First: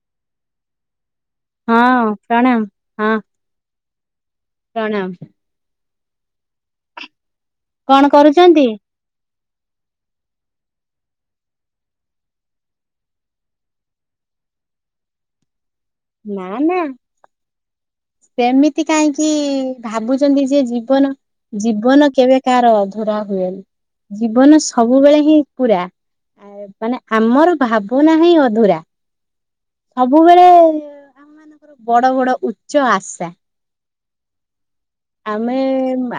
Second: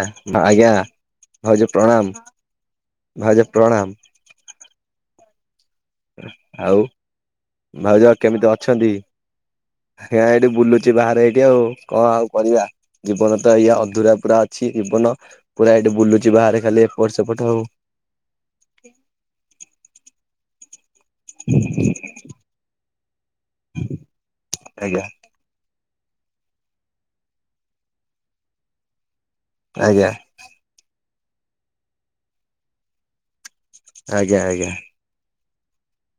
ଆଜ୍ଞ ଆଜ୍ଞା ଭାଉଜ ହଁ ପ୍ରଣାମ ହଁ ଭାଉଜ ପ୍ରଣାମ! ପ୍ରଣାମ! ଆଉ କଣ ଭାଉଜ କେମିତି କରୁଛନ୍ତି? ଅଛନ୍ତି? ହେ ଏଇଠି ବୁଲୁଚ ବାହାରେ ଏଇଠି ଆଉ କଣ ଆଉ କରିବା ଜୀବନ ତ ଏଇା ଅଧୁରା ପୁରା ଅଛି ଜୀବନ ପୁରା ଏଇଠି ବୁଲୁଛି ନା ବାହାରେ ନା ଖାଲି ଏପଟ ସେପଟ ଆଉ ସେମିତି କାହିଁକି ଭାବୁ ଯେ ଜୀବନ ଜୀବନ କେବେ କାହାର ଅଧୁରା ହୁଏନ ଜୀବନ ଆଜ୍ଞା ସବୁବେଳେ ହିଁ ପୁରା ଆ ମାନେ ଆମର ଭାବନାହିଁ ଅଧୁରା ଆଜ୍ଞା ସବୁବେଳେ ଆମ ମାନଙ୍କର ବଡ ବଡ ଉଚ୍ଚ ଆଶା ଆଜ୍ଞା ଆଜ୍ଞା। ଆମେ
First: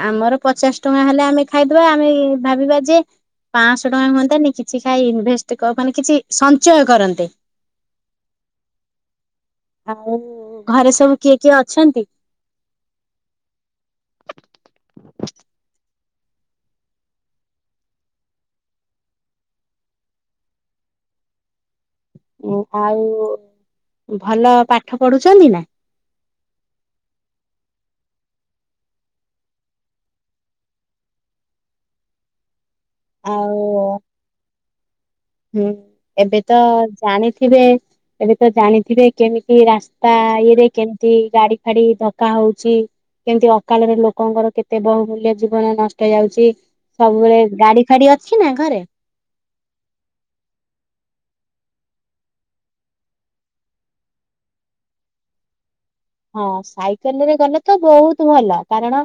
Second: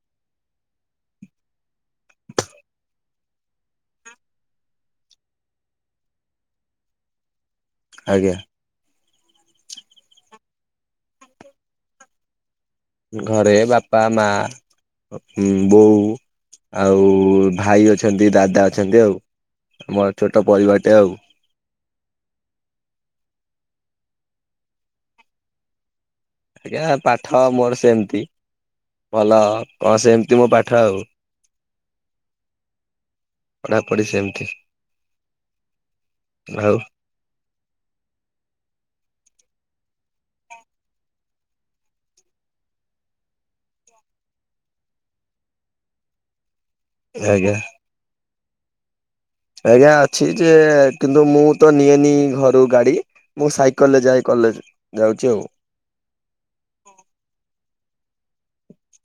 ଆମର ପଚାଶ ଟଙ୍କା ହେଲେ ଆମେ ଖାଇଦବା ଆମେ ଭାବିବା ଯେ ପାଞ୍ଚଶହ ଟଙ୍କା ହୁଅନ୍ତତା ନା କିଛି ଖାଇ ଇନଭେଷ୍ଟ ମାନେ କିଛି ସଞ୍ଚୟ କରନ୍ତେ। ଆଜ୍ଞା। ଆଉ ଘରେ ସବୁ କିଏ କିଏ ଅଛନ୍ତି? ଘରେ ବାପା ମା ବୋଉ ଆଉ ଭାଇ ଅଛନ୍ତି ଦାଦା ଅଛନ୍ତି ଆଉ। ଆମର ଛୋଟ ପରିବାରଟେ ଆଉ। ଆଉ ଭଲ ପାଠ ପଢୁଛନ୍ତି ନା? ଆଜ୍ଞା ପାଠ ମୋର ସେମିତି ଭଲ ଆଉ କଣ ସେମିତି ମୋ ପାଠ ଆଉ। ଆଉ ପଢ଼ାପଢି ସେମିତି। ହୁଁ ଏବେ ତ ଆଉ ଜାଣିଥିବେ ଏବେ ତ ଜାଣି ସେଥିରେ କେମିତି ରାସ୍ତା ଇଏରେ କେମିତି ଗାଡି ଫାଡି ଧକା ହଉଛି। କେମିତି ଅକାଳରେ ଲୋକଙ୍କର କେତେ ବହୁମୂଲ୍ୟ ଜୀବନ ନଷ୍ଟ ଯାଉଛି। ସବୁବେଳେ ଆଜ୍ଞା ଗାଡି ଫାଡି ଅଛି ନା ଘରେ? ଆଜ୍ଞା ଅଛି ଯେ କିନ୍ତୁ ମୁଁ ତ ନିଏନି ଘରୁ ଗାଡି ମୁଁ ସାଇକେଲରେ ଯାଏ କ ଲେଜ୍‌ ଯାଉଛି ଆଉ। ହଁ ସାଇକେଲ ରେ ଗଲେ ତ ବହୁତ ଭଲ କାରଣ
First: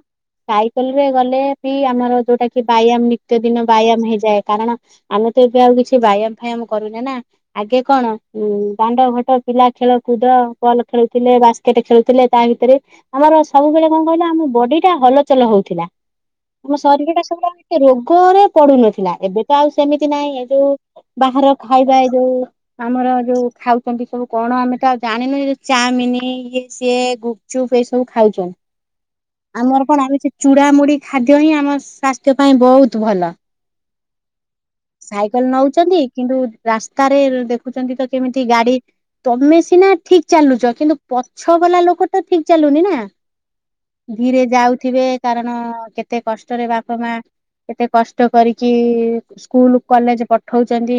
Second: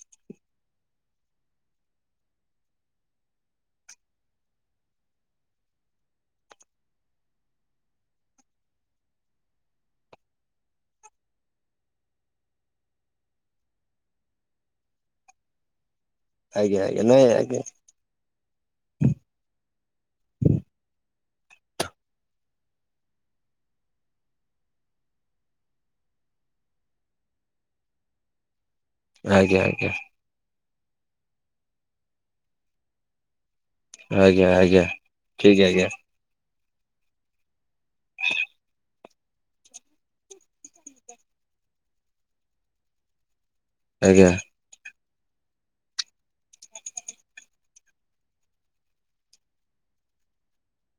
ସାଇକେଲ ରେ ଗଲେ ବି ଆମର ଯୋଉଟା କି ବ୍ୟାୟାମ ନିତ୍ୟ ଦିନ ବ୍ୟାୟାମ ହେଇଯାଏ କାରଣ ଆମେ ଏବେ ଆଉ କିଛି ବ୍ୟାୟାମ ଫାୟାମ କରୁନେ ନା ଆଗେ କଣ ଉଁ ଦାଣ୍ଡ ଘାଟ ପିଲା ଖେଳ କୁଦ ବଲ୍ ଖେଳୁଥିଲେ ବାସ କ୍ରିକେଟେ ଖେଳୁଥିଲେ ତା ଭିତରେ ଆମର ସବୁବେଳେ କଣ କହିଲା ଆମ ବଡି ଟା ହଲଚଲ ହଉଥିଲା। ଆମ ଆଜ୍ଞା ଆଜ୍ଞା ଶରୀର ଟା ନାଇଁ ଆଜ୍ଞା ସବୁ ରୋଗରେ ପଡୁନଥିଲା ଏବେ ତ ଆଉ ସେମିତି ନହିଁ ଏବେ ବାହାର ଖାଇବା ଏ ଯୋଉ ଆମର ଯୋଉ ଖାଉଛନ୍ତି ସବୁ କଣ ଆମେ ତ ଆଉ ଜାଣିନୁ ଚାମିନ ସିଏ ଗୁପ୍ ଚୁପ୍ ଏ ସବୁ ଖାଉଛନ୍ ଆଜ୍ଞା ଆମର ଆଜ୍ଞା କଣ ଆମେ ସେ ଚୁ ମୁୁଡ଼ାମୁଢ ଖାଦ୍ୟ ହିଁ ଆମ ସ୍ୱାସ୍ଥ୍ୟ ପାଇଁ ବହୁତ ଭଲ। ଆଜ୍ଞା ଆଜ୍ଞା। ସାଇକେଲ ଠିକ ଆଜ୍ଞା ନଉଛନ୍ତି କିନ୍ତୁ ରାସ୍ତାରେ ଦେଖୁଛନ୍ତି ତ କେମିତି ଗାଡି। ତମେ ସିନା ଠିକ୍ ଚାଲୁଛ କିନ୍ତୁ ପଛ ବାଲା ଲୋକଟା ଠିକ୍ ଚାଲୁନି ନା ଆଜ୍ଞା ଧୀରେ ଯାଉଥିବେ କାରଣ କେତେ କଷ୍ଟରେ ବାପା ମାଆ ଏତେ କଷ୍ଟ କରିକି ସ୍କୁଲ କଲେଜ ପଠଉଛନ୍ତି।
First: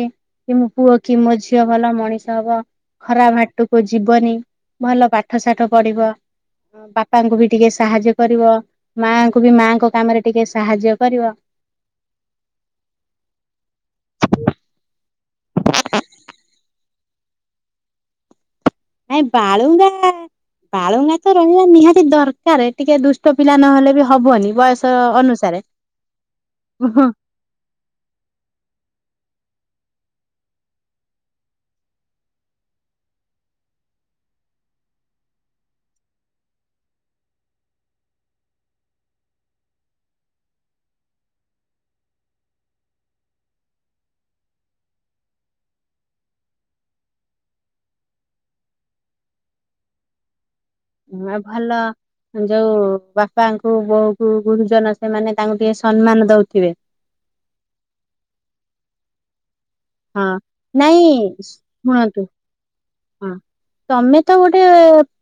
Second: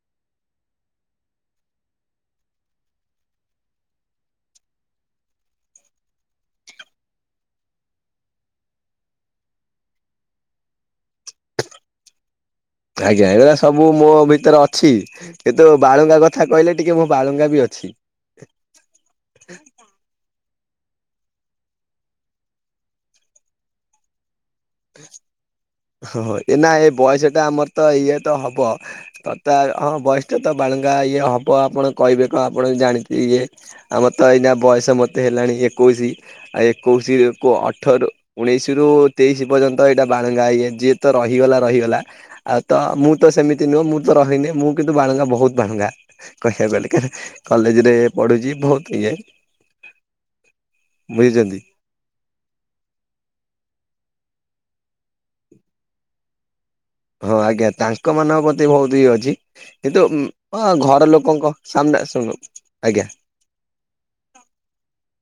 କି ମୋ ପୁଅ କି ମୋ ଝିଅ ଭଲ ମଣିଷ ହବ। ଖରାପ ବାଟକୁ ଯିବନି ଭଲ ପାଠ ସାଠ ପଢିବ ବାପାଙ୍କୁ ବି ଟିକେ ସାହାଯ୍ୟ କରିବ ମାଙ୍କୁ ବି ମାଙ୍କ କାମରେ ଟିକେ ସାହାଯ୍ୟ କରିବ ଟି। ଆଜ୍ଞା ଏରା ସବୁ ମୋ ଭିତରେ ଅଛି କିନ୍ତୁ ବାଳୁଙ୍କା କଥା କହିଲେ ଟିକେ ମ ବାଳୁଙ୍ଗା ବି ଅଛି। ନାଇଁ ବାଳୁଙ୍ଗା ବାଳୁଙ୍ଗା ତ ରହିବା ନିହାତି ଦରକାର ଟିକେ ଦୁଷ୍ଟ ପିଲା ନହେଲେ ବି ହବନି। ବୟସ ଅନୁସାରେ ହଁ ଏନା ଏ ବୟସ ଟା ଆମର ତ ଇଏ ତ ହବ। ହଁ ବୟସ ତ ବାଳୁଙ୍ଗା ଇଏ ହବ ଆପଣ କହିବେ କ ଆପଣ ଜାଣିଛି ଇଏ ଆମର ତ ବୟସ ମୋତେ ହେଲାଣି ଏକୋଇଶ ଆଉ ଏକୋଇଶ ଅଠ ଉଣେଇଶ ରୁ ତେଇଶ ପର୍ଯ୍ୟନ୍ତ ଏଇଟା ବାଳୁଙ୍ଗା ଇଏ ଯିଏ ତ ରହିଗଲା ରହିଗଲା ଆଉ ତ ମୁଁ ତ ସେମିତି ନୁହଁ ମୁଁ ତ ରହିନି। ମୁଁ କିନ୍ତୁ ବାଳୁଙ୍ଗା ବହୁତ ବାଳୁଙ୍ଗା କହିବାକୁ ଗଲେ କଲେଜ ରେ ପଢୁଛି ବହୁତ ଇଏ। ବୁଝୁଛନ୍ତି। ଭଲ ଯୋଉ ବାପାଙ୍କୁ ବହୁ ଗୁରୁଜନ ସେମାନେ ତାଙ୍କୁ ଟିକେ ସମ୍ମାନ ଦଉଥିବେ। ହଁ ଆଜ୍ଞା ତାଙ୍କ ମାନଙ୍କ ପ୍ରତି ବହୁତ ଇଏ ଅଛି। କିନ୍ତୁ ହଁ ନାଇଁ ଘର ଲୋକଙ୍କ ସାମ୍ନା ଶୁଣନ୍ତୁ ସ ଆଜ୍ଞା। ହଁ ତମେ ତ ଗୋଟେ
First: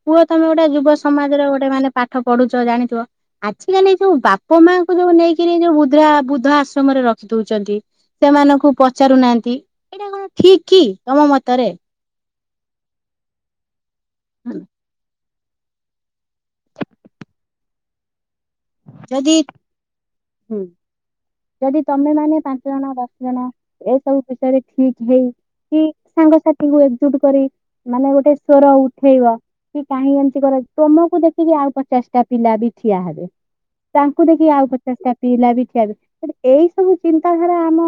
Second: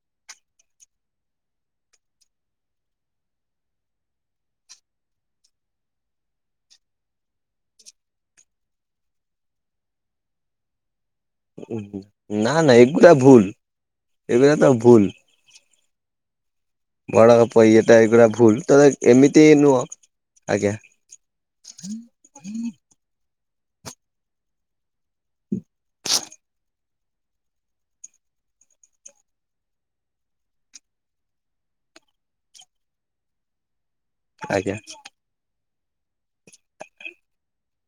ପୁଅ ତମେ ଗୋଟେ ଯୁବ ସମାଜରେ ଗୋଟେ ମାନେ ପାଠ ପଢୁଛ ଜାଣିଛ ଆଜିକାଲି ଯୋଉ ବାପା ମାଙ୍କୁ ଯୋଉ ନେଇକରି ଯୋଉ ବୁଦ୍ଧା ବୁଦ୍ଧ ଆଶ୍ରମରେ ରଖି ଦଉଛନ୍ତି ସେମାନଙ୍କୁ ପଚାରୁନାହାନ୍ତି। କି ଏଇଟା କଣ ଠିକ୍‌ କି ତମ ମତରେ? ନା ନା ଏଗୁରା ଭୁଲ୍ ଏଗୁରା ତ ଭୁଲ୍। ବଡ କପ ଇଏ ଟାଇପ୍ ର। ଭୁଲ୍ ତେ ଯଦି ଏମିତି ନୁହଁ ହୁଁ। ଆଜ୍ଞା। ଯଦି ତମେ ମାନେ ପାଞ୍ଚ ଜଣ ଦଶ ଜଣ ଏସବୁ ବିଷୟରେ ଠିକ୍ ହେଇ କି ସାଙ୍ଗସାଥି କ ଏକଜୁଟ କରି ମାନେ ଗୋଟେ ସେ ଉଠେଇବ କି କାହିଁ ଏମିତି କର ତମକୁ ଦେଖିକି ଆଉ ପଚାଶଟା ପିଲା ବି ଠିଆ ହେବେ। ତାଙ୍କୁ ଦେଖି ଆଉ ଆଜ୍ଞା ପଚାଶ ଟା [unintelligible] ଏଇ ସବୁ ଚିନ୍ତାଧାରା ଆମ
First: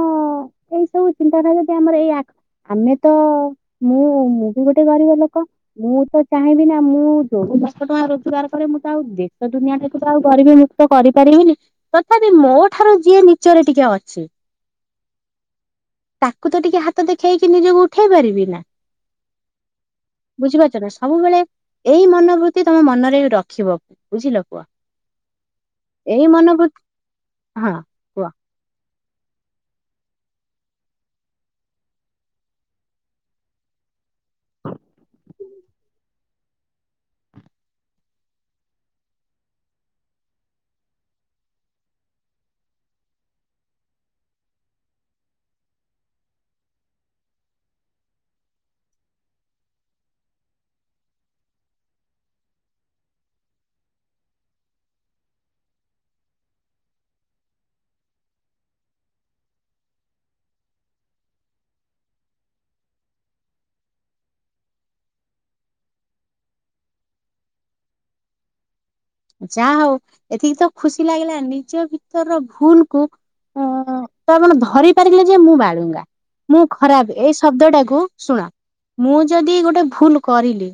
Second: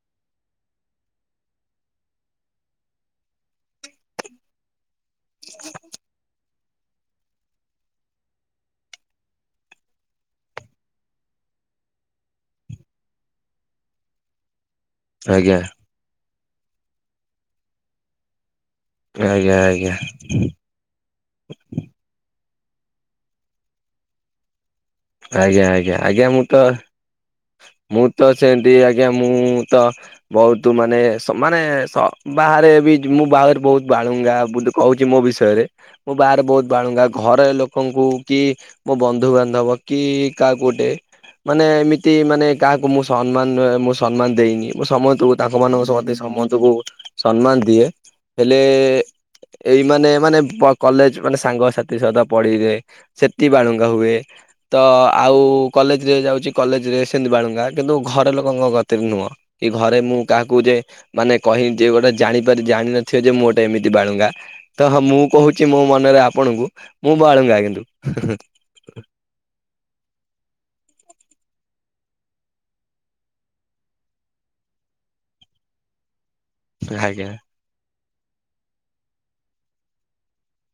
ଆମେ ତ ମୁଁ ମୁଁ ବି ଗୋଟେ ଗରିବ ଲୋକ ମୁଁ ତ ଚାହିଁବି ନା ମୁଁ ଯୋଉ ଦଶ ଟଙ୍କା ରୋଜଗାର କରେ ମୁଁ ତ ଆଉ ଦେଶ ଦୁନିଆ ଟାକୁ ତ ଆଉ କରିବିନି କରିପାରିବିନି ତଥାପି ମୋ ଠାରୁ ଯିଏ ନିଚରେ ଟିକେ ଅଛି ଆଜ୍ଞା। ତାକୁ ତ ଟିକେ ହାତ ଦେଖେଇକି ନିଜକୁ ଉଠେଇ ପାରିବି ନା। ଆଜ୍ଞା ଆଜ୍ଞା ବୁଝିପାରୁଛ ନା ସବୁବେଳେ ଏଇ ମନୋବୃତ୍ତି ତମ ମନରେ ରଖିବ ବୁଝିଲ ପୁଅ। ଆଜ୍ଞା ଆଜ୍ଞା ଏଇ ଆଜ୍ଞା ମୁଁ ତ ମନୋବୃତ୍ତି ହଁ ମୁଁ କୁହ। ତ ସେମତି ଆଜ୍ଞା ମୁଁ ତ ବୋହୁତ ମାନେ ମାନେ ବାହାରେ ବି ମୁଁ ବାହାରେ ବୋହୁ ବୋହୁତ ବାଳୁଙ୍ଗା କୋହୁଚି ମୋ ବିଷୟରେ ମୁଁ ବାହାରେ ବୋହୁତ ବାଳୁଙ୍ଗା ଘର ଲୋକଙ୍କୁ କି ମୋ ବନ୍ଧୁବାନ୍ଧବ କି କାହା କୋଉଟେ ମାନେ ଏମିତି ମାନେ କାହାକୁ ମୁଁ ସମ୍ମାନ ମୁଁ ସମ୍ମାନ ଦେଇନି ମୁଁ ସମସ୍ତଙ୍କୁ ତାଙ୍କ ମାନଙ୍କ ସମସ୍ତଙ୍କୁ ସମ୍ମାନ ଦିଏ ହେଲେ ଏଇ ମାନେ ମାନେ କଲେଜ ମାନେ ସାଙ୍ଗସାଥି ସତ ପଢି ସେଠି ବାଳୁଙ୍ଗା ହୁଏ। ତ ଆଉ କଲେଜରେ ଯାଉଛି କଲେଜ ବାଳୁଙ୍ଗା କିନ୍ତୁ ଘର ଲୋକଙ୍କ ଗତିରେ ନୁହଁ କି ଘରେ ମୁଁ କାହାକୁ ଯେ ମାନେ କହି ଗୋଟେ ଜାଣିପାର ଜାଣିନଥିବ ଯେ ମୁଁ ଗୋଟେ ଏମିତି ବାଳୁଙ୍ଗା, ତ ହଁ ମୁଁ କୋହୁଚୁ ମୋ ମନରେ ଆପଣଙ୍କୁ ମୁଁ ବଳୁଙ୍ଗା କିନ୍ତୁ ଯାହା ହୋଉ ଏତିକି ତ ଖୁସି ଲାଗିଲା ନିଜ ଭିତରର ଭୁଲ କୁ ଅ ତ ଆପଣ ଧରି ପାରିଲେ ଯେ ମୁଁ ବାଳୁ ମୁଁ ଖରାପ ଆଜ୍ଞା ଏଇ ଶବ୍ଦଟାକୁ ଶୁଣା ମୁଁ ଯଦି ଗୋଟେ ଭୁଲ କରିଲି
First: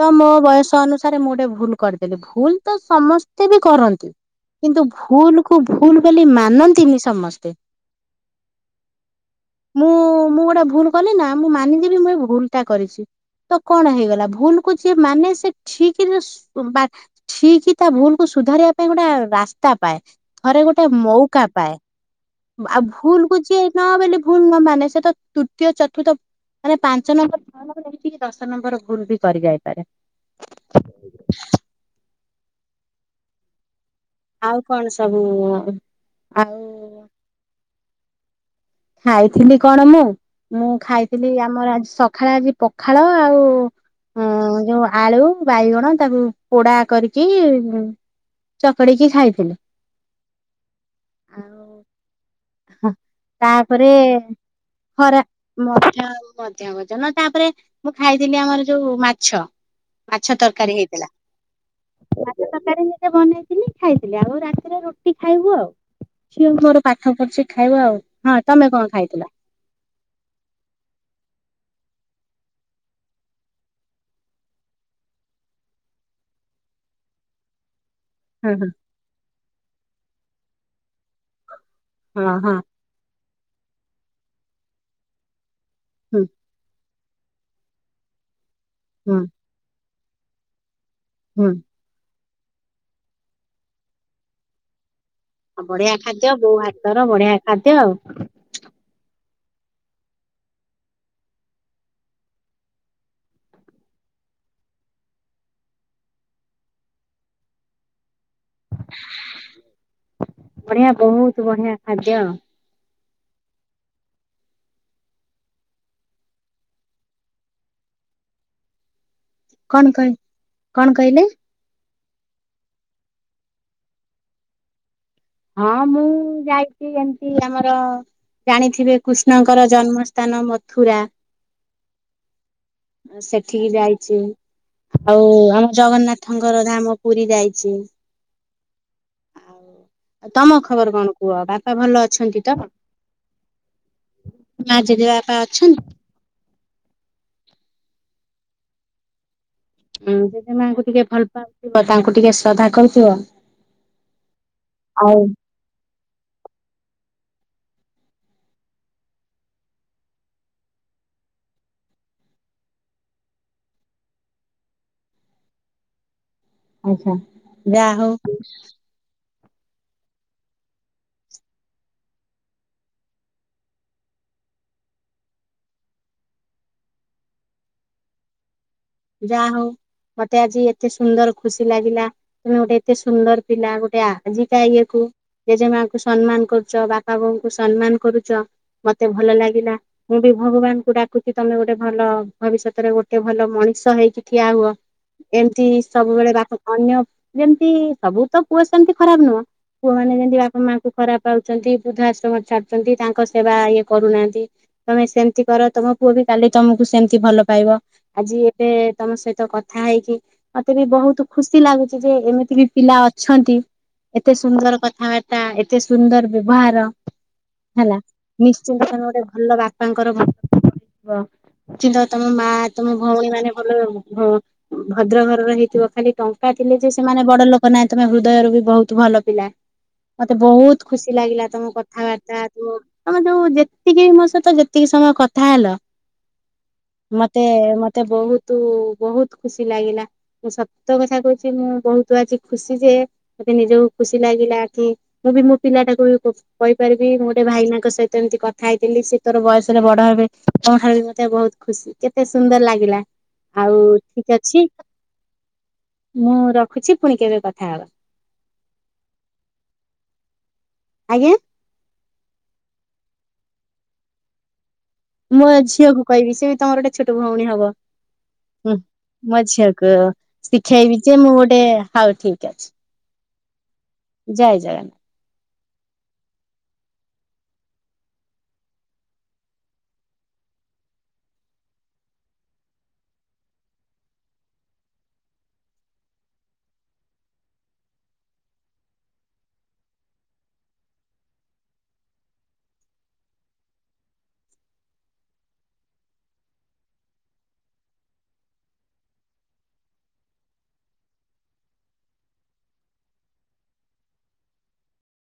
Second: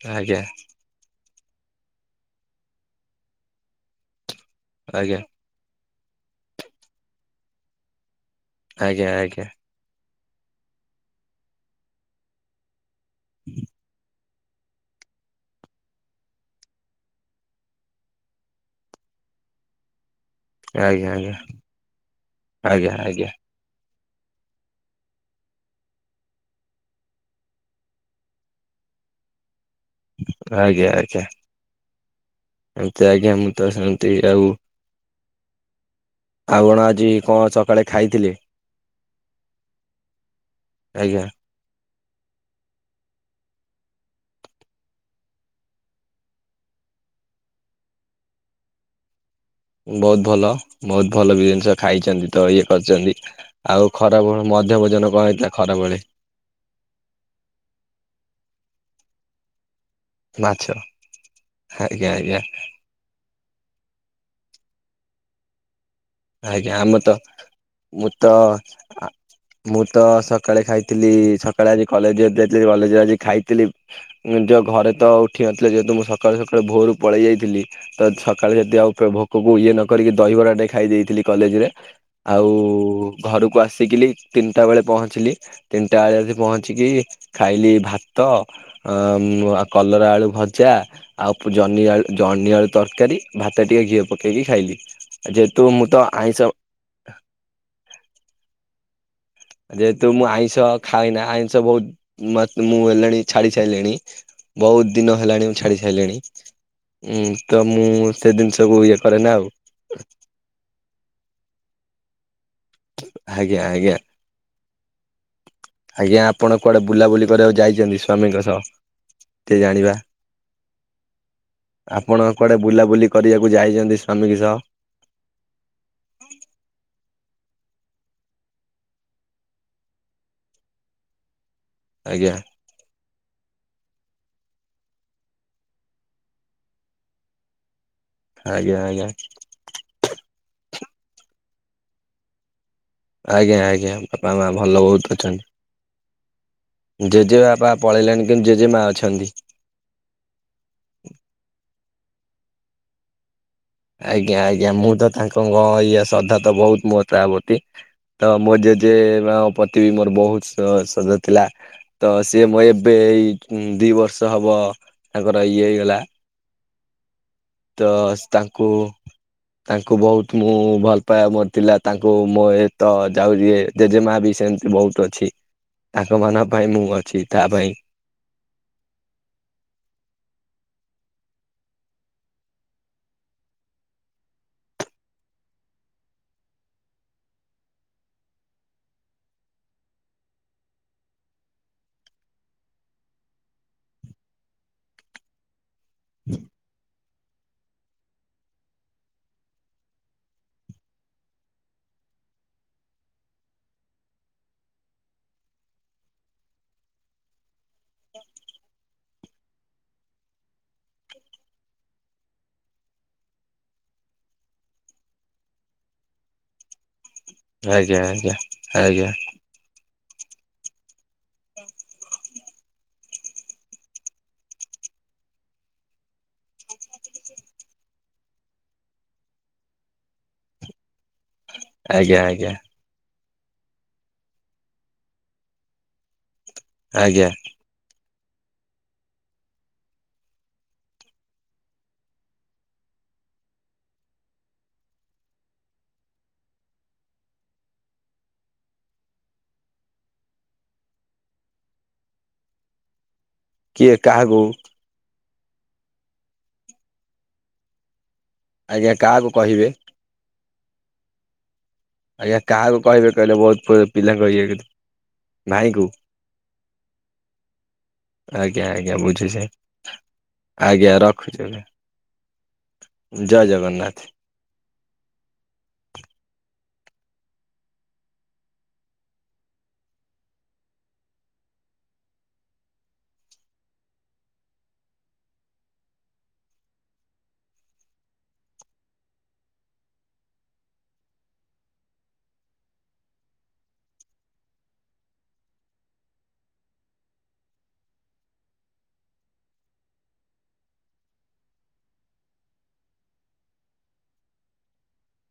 ତ ମୋ ଆଜ୍ଞା ବୟସ ଅନୁସାରେ ମୁଁ ଗୋଟେ ଭୁଲ କରିଦେଲି ଭୁଲ ତ ସମସ୍ତେ ବି କରନ୍ତି। କିନ୍ତୁ ଆଜ୍ଞା। ଭୁଲ କୁ ଭୁଲ ବୋଲି ମାନନ୍ତିନି ସମସ୍ତେ। ଆଜ୍ଞା ଆଜ୍ଞା। ମୁଁ ମୁଁ ଗୋଟେ ଭୁଲ କଲି ନା ମୁଁ ମାନିଦେବି ମୁଁ ଏ ଭୁଲ ଟା କରିଚି ତ କଣ ହେଇଗଲା। ଭୁଲ କୁ ଯିଏ ମାନେ ସେ ଠିକ ବା ଠିକ ତା ଭୁଲ କୁ ସୁଧାରିବା ପାଇଁ ଗୋଟେ ରାସ୍ତା ପାଏ। ଥରେ ଗୋଟେ ଆଜ୍ଞା ମଉକା ପାଏ, ଆଉ ଆଜ୍ଞା ଆଜ୍ଞା ଆଜ୍ଞା ଭୁଲକୁୁ ଯିଏ ନ ବୋଲି ଭୁଲ ନ ମାନେ ସେ ତ ତୃତୀୟ ଚତୁର୍ଥ ମାନେ ପାଞ୍ଚ ନମ୍ବର ହେ ଦଶ ନମ୍ବର ଗୁଲ ବି କରି ଯାଇପାରେ। ଯାଇକି [unintelligible] ଆଉ କଣ ସବୁ ଆପଣ ଆଉ ଆଜି କଣ ସକାଳେ ଖାଇଥିଲେ? ଖାଇଥିଲି କଣ ମୁଁ ମୁଁ ଆଜ୍ଞା। ଖାଇଥିଲି ଆମର ସ ପଖାଳ ଆଜି ପଖାଳ ଆଉ ହଁ ଯୋଉ ଆଳୁ ବାଇଗଣ ତାକୁ ପୋଡା କରିକି ଚକଡି କି ଖାଇ ବୋହୁତ ଭଲ ବୋହୁତ ଭଲ ବି ଜିନିଷ ଆଉ ଖାଇଛନ୍ତି। ତ ଇଏ କରିଛନ୍ତି। ଆଉ ତାପରେ ଖରା ମଧ୍ୟାହ୍ନ ଭୋଜନ ଖରା କଣ ହେଇଥିଲା ମ ଖରାବେଳେ? ଆଉ ମଧ୍ୟ ଭଜନ ତାପରେ ତାପରେ ମୁଁ ଖାଇଥିଲି ଆମର ଯୋଉ ମାଛ। ମାଛ ତରକାରୀ ହେଇଥିଲା ଆଜ୍ଞା ମାଛ ଆଜ୍ଞା ତରକାରୀ ନିଜେ ବନେଇ ଖାଇଥିଲି ଆଗ ରାତିରେ ରୁଟି ଖାଇବୁ ଆଉ ଝିଅ ଆଜ୍ଞା ଆମେ ମୁଁ [unintelligible] ତ ଖାଇବ ଆଉ ହଁ ତମେ କଣ ଖାଇଥିଲ ମୁଁ ତ ସକାଳେ ଖାଇଥିଲି ସକାଳେ ଆଜି କଲେଜ ଯଥିଲି କଲେଜ ଆଜି ଖାଇଥିଲିଁ ଯ ଘରେ ତ ଉଠି ନଥିଲଥିଲେ ଯେହେତୁ ମୁଁ ସକାଳୁ ସକା ଭୋରୁ ପଳେଇ ଯାଇଥିଲି ତ ହଁ ସକାଳେ ହଁ ଯଦି ଆଉ ଭୋକକୁ ଇଏ ନକିକି ଦହିବରାଟେ ଖାଇ ଦେଇ ଥିଲ କଲେଜ ରେ ହଁ ଆଉ ହଁ ଘରକୁ ଆସିକି ତିନିଟା ବେଳେ ପହଞ୍ଚିଲି। ତିନିଟା ବେଳେ ହୁଁ ଆ ପହଞ୍ଚିକି ଖାଇଲି ଭାତ ହୁଁ କ କଲରା ଆଳୁ ଭଜା ଆଉ ହୁଁ ଜହନି ଆଳୁ ଜନ୍ନି ଆଳୁ ତରକାରୀ ଭାତ ଟିକେ ଘିଅ ପକେଇକି ଖାଇଲି। ଯେହେତୁ ଆଉ ମୁଁ ତ ବଢିଆ ଖାଦ୍ୟ ଆଇଁଷ ବୋଉ ହାତର ବଢିଆ ଖାଦ୍ୟ ଆଉ ଯେହେତୁ ମୁଁ ଆଇଁଷ ଖାଏନା ଆଇଁଷ ବହୁତ ମୁଁ ହେଲେଣି ଛାଡି ସାରିଲିଣି । ବହୁତ ଦିନ ହେଲାଣି ମୁ ଛାଡି ସାରିଲିଣି ଉ ତ ମୁଁ ସେ ଜିନିଷକୁୁ ଇଏ କରେ ନା ଆଉ । ଆଜ୍ଞା ଆଜ୍ଞା ଆଜ୍ଞା ଆଜ୍ଞା ଆପଣ କୁଆଡେ ବୁଲାବୁଲି କରିବାକୁ ଯାଇଛନ୍ତି ସ୍ଵାମୀଙ୍କ ସହ ଟିକେ ଜାଣିବା। କଣ କହ କଣ କହିଲେ । ଆପଣ କୁଆଡେ ବୁଲାବୁଲି କରିବାକୁ ଯାଇଛନ୍ତି ସ୍ଵାମୀଙ୍କ ସହ ହଁ ମୁଁ ଯାଇଛି ଏମତି ଆମର ଜାଣିଥିବେ କୃଷ୍ଣଙ୍କର ଜନ୍ମସ୍ଥାନ ମଥୁରା ଆଜ୍ଞା ସେଠିକି ଯାଇଛି ଆଉ ଆମ ଜଗନ୍ନାଥଙ୍କର ଧାମ ପୁରୀ ଯାଇଛି । ଆଜ୍ଞା ଆଜ୍ଞା ଆଉ ତମ ଖବର କଣ କୁହ ବାପା ଭଲ ଅଛନ୍ତି ତ । ଆଜ୍ଞା ଆଜ୍ଞା ବାପା ମା ଭଲ ବହୁତ ଜେଜେବା ପା ଅଛନ୍ତି ଜେଜେ ବାପାା ପଳେଇଲାଲେଣି କିନ୍ତୁ ଜେଜେ ମାଆ ଅଛନ୍ତି । ଜେଜଜ ମାଙ୍କୁ ଟିକେ ଭଲ ପାଉଥିବ ତାଙ୍କୁ ଟିକେ ଶ୍ରଦ୍ଧା କରୁଥିବ । ଆଜ୍ଞା ଆଜ୍ଞା ମୁଁ ତ ତାଙ୍କ ଇଏ ଶ୍ରଦ୍ଧା ତ ବହୁତ ମୋ ତା ପତୀ ତ ମୋ ଜେଜେ ମା ପତି ବି ମୋର ବହୁତ ସଜା ଥିଲା ତ ସିଏ ମୁଁ ଏବେ । ଏଇ ଦି ବର୍ଷ ହବ ତାଙ୍କର ଇଏ ହେଇଗଲା । ଆଚ୍ଛା ଯାହଉ ତାଙ୍କୁ ତାଙ୍କୁ ବହୁତ ମୁଁ ଭଲ ପାଇବା ମୋର ଥିଲା ତାଙ୍କୁ ମୁଁ ଏ ତ ଯାଉଛି ଜେଜେମା । ବି ସେମିତି ବହୁତ ଅଛି ତାଙ୍କ ମନ ପାଇଁ ମୁଁ ଅଛି ତା ପାଇଁ ଯା ହଉ ମତେ ଆଜି ଏତେ ସୁନ୍ଦର ଖୁସି ଲାଗିଲା ତମେ ଗୋଟେ ଏତେ ସୁନ୍ଦର ପିଲା ଗୋଟେ ଆଜିକା ଇଏ କ ଜେଜେମାଙ୍କୁ ସମ୍ମାନ କରୁଛ ବାପା ବୋଉଙ୍କୁ ସମ୍ମାନ କରୁଛ । ମତେ ଭଲ ଲାଗିଲା ମୁଁ ବି ଭଗବାନଙ୍କୁ ଡାକୁଛି ତମେ ଗୋଟେ ଭଲ ଭବିଷ୍ୟତରେ ଗୋଟେ ଭଲ ମଣିଷ । ମଣିଷ ହେଇକି ଠିଆ ହୁଅ । ଏମତି ସବୁବେଳେ ବା ଅନ୍ୟ ଯେମିତି ସବୁ ତ ପୁଅ ସେମିତି ଖରାପ ନୁହଁ । ପୁଅମାନୋନେ ଯେମିତି ବାପା ମାଙ୍କୁ ଖରାପ ପାଉଛନ୍ତି। ବୃଦ୍ଧା ଆଶ୍ରମ ଛାଡୁଛନ୍ତି ତାଙ୍କ ସେବା ଇଏ କରୁନାହାନ୍ତି। ତମେ ସେମିତି କର ତମ ପୁଅ ବି କାଲି ତମକୁ ସେମତି ଭଲ ପାଇବ ଆଜି । ମ ତମ ସହିତ କଥା ହେଇକି ମତେ ବି ବହୁତ ଖୁସି ଲାଗୁଛି ଯେ ଏମିତି ବି ପିଲା ଅଛନ୍ତି । ଏତେ ସୁନ୍ଦର କଥାବାର୍ତ୍ତା ଏତେ ସୁନ୍ଦର ବ୍ୟବହାର । ହେଲା ଆଜ୍ଞା ଆଜ୍ଞା ନିଶ୍ଚିନ୍ତ ତମେ ଆଜ୍ଞା ଗୋଟେ ଭଲ ବାପା । କିନ୍ତ ତମ ମା ତମ ଭଉଣୀ ମାନେ ‌ ଭଲ ଭଦ୍ର ଘରର ହେଇଥିବ ଖାଲି ଟଙ୍କା ଥିଲେ ଯେ ସେମାନେ ବଡ ଲୋକ ନାହିଁ ତମେ ହୃଦୟରୁ ବହୁତ ଭଲ ପିଲା ମତେ ବହୁତ ଖୁସି ଲାଗିଲା ତମ ଆଜ୍ଞା କଥାବାର୍ତ୍ତା ଆଜ୍ଞା ତମ । ତମେ ଯୋଉ ଯେତିକି ମୋ ସହିତ ଯେତିକି ସମୟ କଥା ହେଲ ଆଜ୍ଞା ମତେ ମତେ ବହୁତ। ତୁ ବହୁତ ଖୁସି ଲାଗିଲା ମୁଁ ସତ କଥା କହୁଛି ମୁଁ ବହୁତ ଆଜି ଖୁସି ଯେ ନିଜକୁ ଖୁସି ଲାଗିଲା କି ମୁଁ ବି ମୋ ପିଲାଟାକୁ କହିପାରିବି ମୁଁ ଗୋଟେ ଭାଇନାଙ୍କ ସହିତ ଏମିତି କଥା ହେଇଥିଲି ସେ ତୋର ବୟସରେ ବଡ ହେବେ କଣଠାରୁ ବି ମତେ ବହୁତ ଖୁସି କେତେ ସୁନ୍ଦର ଲାଗିଲା । ଆଉ କିଏ ଠିକ କାହାକୁ ଅଛି ମୁଁ ରଖୁଛି ପୁଣି କେବେ କଥା ହବ । ଆଜ୍ଞା କାହାକୁ କହିବେ । ଆଜ୍ଞା ଆଜ୍ଞା କାହାକୁ କହିବେ କହିଲେ? ବହୁତ ପିଲାଙ୍କୁ ୟେକୁ ମୋ ଏ ଝିଅ କୁ କହିବି। ସେ ବି ତମର ଗୋଟେ ଛୋଟ ଭଉଣୀ ହବ। ଆଜ୍ଞା ହୁଁ ଆଜ୍ଞା ମୋ ବୁଝୁଛେ ଝିଅକୁ ଆଜ୍ଞା ଶିଖେଇବି ଯେ, ମୁଁ ରଖୁଛି ଆଜ୍ଞା ଗୋଟେ ହଉ ଠିକ ଅଛି। ଜୟ ଜଗନ୍ନାଥ। ଜୟ ଜଗନ୍ନାଥ।